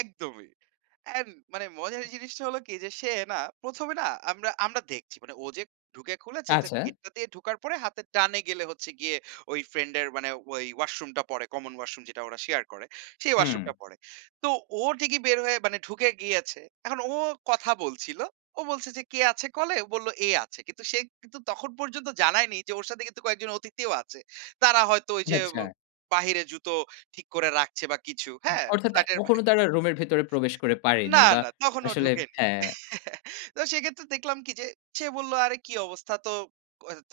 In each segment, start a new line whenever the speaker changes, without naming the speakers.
একদমই। অ্যান্ড মানে মজার জিনিসটা হলো কি যে, সে না ১ম এ না আমরা আমরা দেখছি। মানে ও যে ঢুকে খুলেছে যে
আচ্ছা।
গেটটা দিয়ে ঢোকার পরে, হাতের ডানে গেলে হচ্ছে গিয়ে ওই ফ্রেন্ড এর মানে ওই ওয়াশরুমটা পড়ে, কমন ওয়াশরুম যেটা ওরা শেয়ার করে। সেই
হুম।
ওয়াশরুমটা পড়ে। তো ও ঠিকই বের হয়ে মানে ঢুকে গিয়েছে। এখন ও কথা বলছিল। ও বলছে যে, "কে আছে কলে?" ও বলল, "এ আছে।" কিন্তু সে কিন্তু তখন পর্যন্ত জানায়নি যে ওর সাথে কিন্তু কয়েকজন অতিথিও আছে। তারা হয়তো ওই যে ব
আচ্ছা।
বাহিরে জুতো ঠিক করে রাখছে বা কিছু, হ্যা?
অর্থাৎ, এ
ফ্ল্যাটের বাইরে।
তখনো তারা রুমের ভেতরে প্রবেশ করে পারেনি
না,
বা
না তখনও
আসলে
ঢোকেনি।
হ্যাঁ।
তো সেক্ষেত্রে দেখলাম কি যে, সে বলল, "আরে কি অবস্থা?" তো [unintelligible]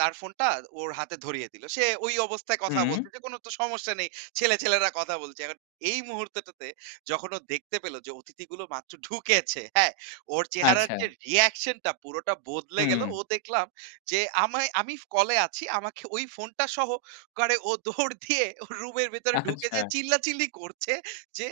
তার ফোনটা ওর হাতে ধরিয়ে দিল। সে ঐ অবস্থায় কথা
হুম।
বলছে যে কোনো তো সমস্যা নেই। ছেলে ছেলেরা কথা বলছে। এখন এই মুহূর্তটাতে যখন ও দেখতে পেল যে, অতিথিগুলো মাত্র ঢুকেছে, হ্যা? ওর চেহারার যে
আচ্ছা।
reaction টা পুরোটা বদলে গেলো।
হুম।
ও দেখলাম যে, আমায় আমি ফ কলে আছি আমাকে ওই ফোনটা সহ করে ও দৌড় দিয়ে ও রুমের ভেতরে ঢুকে যেয়ে
আচ্ছা।
চিল্লাচিল্লি করছে যে,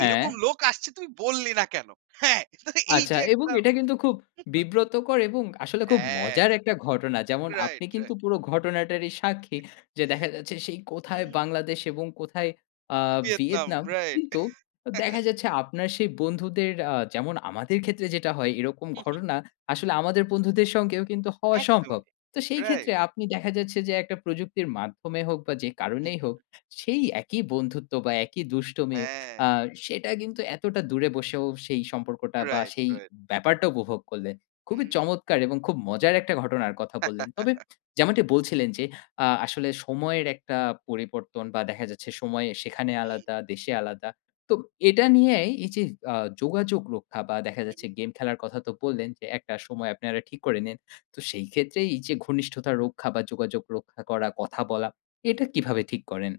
এইরকম
হ্যাঁ।
লোক আসছে তুই বললি না কেনো? হ্যাঁ? তো এই
আচ্ছা
যে
এবং
একটা
এটা কিন্তু খুব বিব্রতকর এবং আসলে খুব
হ্যা,
মজার একটা ঘটনা। যেমন
রাইট,
আপনি কিন্তু
রাইট।
পুরো ঘটনাটারই সাক্ষী। যে দেখা যাচ্ছে সেই কোথায়
হুম, হুম।
বাংলাদেশ এবং কোথায় আ
ভিয়েতনাম,
ভিয়েতনাম।
রাইট।
কিন্তু অ দেখা যাচ্ছে আপনার সেই বন্ধুদের, আ যেমন আমাদের ক্ষেত্রে যেটা হয় এরকম
হু, হু।
ঘটনা, আসলে আমাদের বন্ধুদের সঙ্গেও কিন্তু হওয়া সম্ভব।
একদমই।
তো সেই
রাইট।
ক্ষেত্রে আপনি দেখা যাচ্ছে যে, একটা প্রযুক্তির মাধ্যমে হোক বা যে
হু,
কারণেই হোক
হু।
সেই একই বন্ধুত্ব বা একই দুষ্টমি
হ্যাঁ।
আ সেটা কিন্তু এতটা দূরে বসেও, সেই সম্পর্কটা বা
রাইট,
সেই
রাইট।
ব্যাপারটা উপভোগ করলেন। খুবই
হুম, হুম।
চমৎকার এবং খুব মজার একটা ঘটনার কথা বললেন। তবে যেমনটি বলছিলেন যে, আ আসলে সময়ের একটা পরিবর্তন বা দেখা যাচ্ছে, সময়ে সেখানে
হুম।
আলাদা, দেশে আলাদা। তো এটা নিয়াই এই যে, আ যোগাযোগ রক্ষা বা দেখা
হু,
যাচ্ছে
হু।
গেম খেলার কথা তো বললেন যে, একটা সময় আপনারা ঠিক করে নিন। তো সেই ক্ষেত্রে এই যে ঘনিষ্ঠতা রক্ষা বা যোগাযোগ রক্ষা করা, কথা বলা, এটা কিভাবে ঠিক করেন?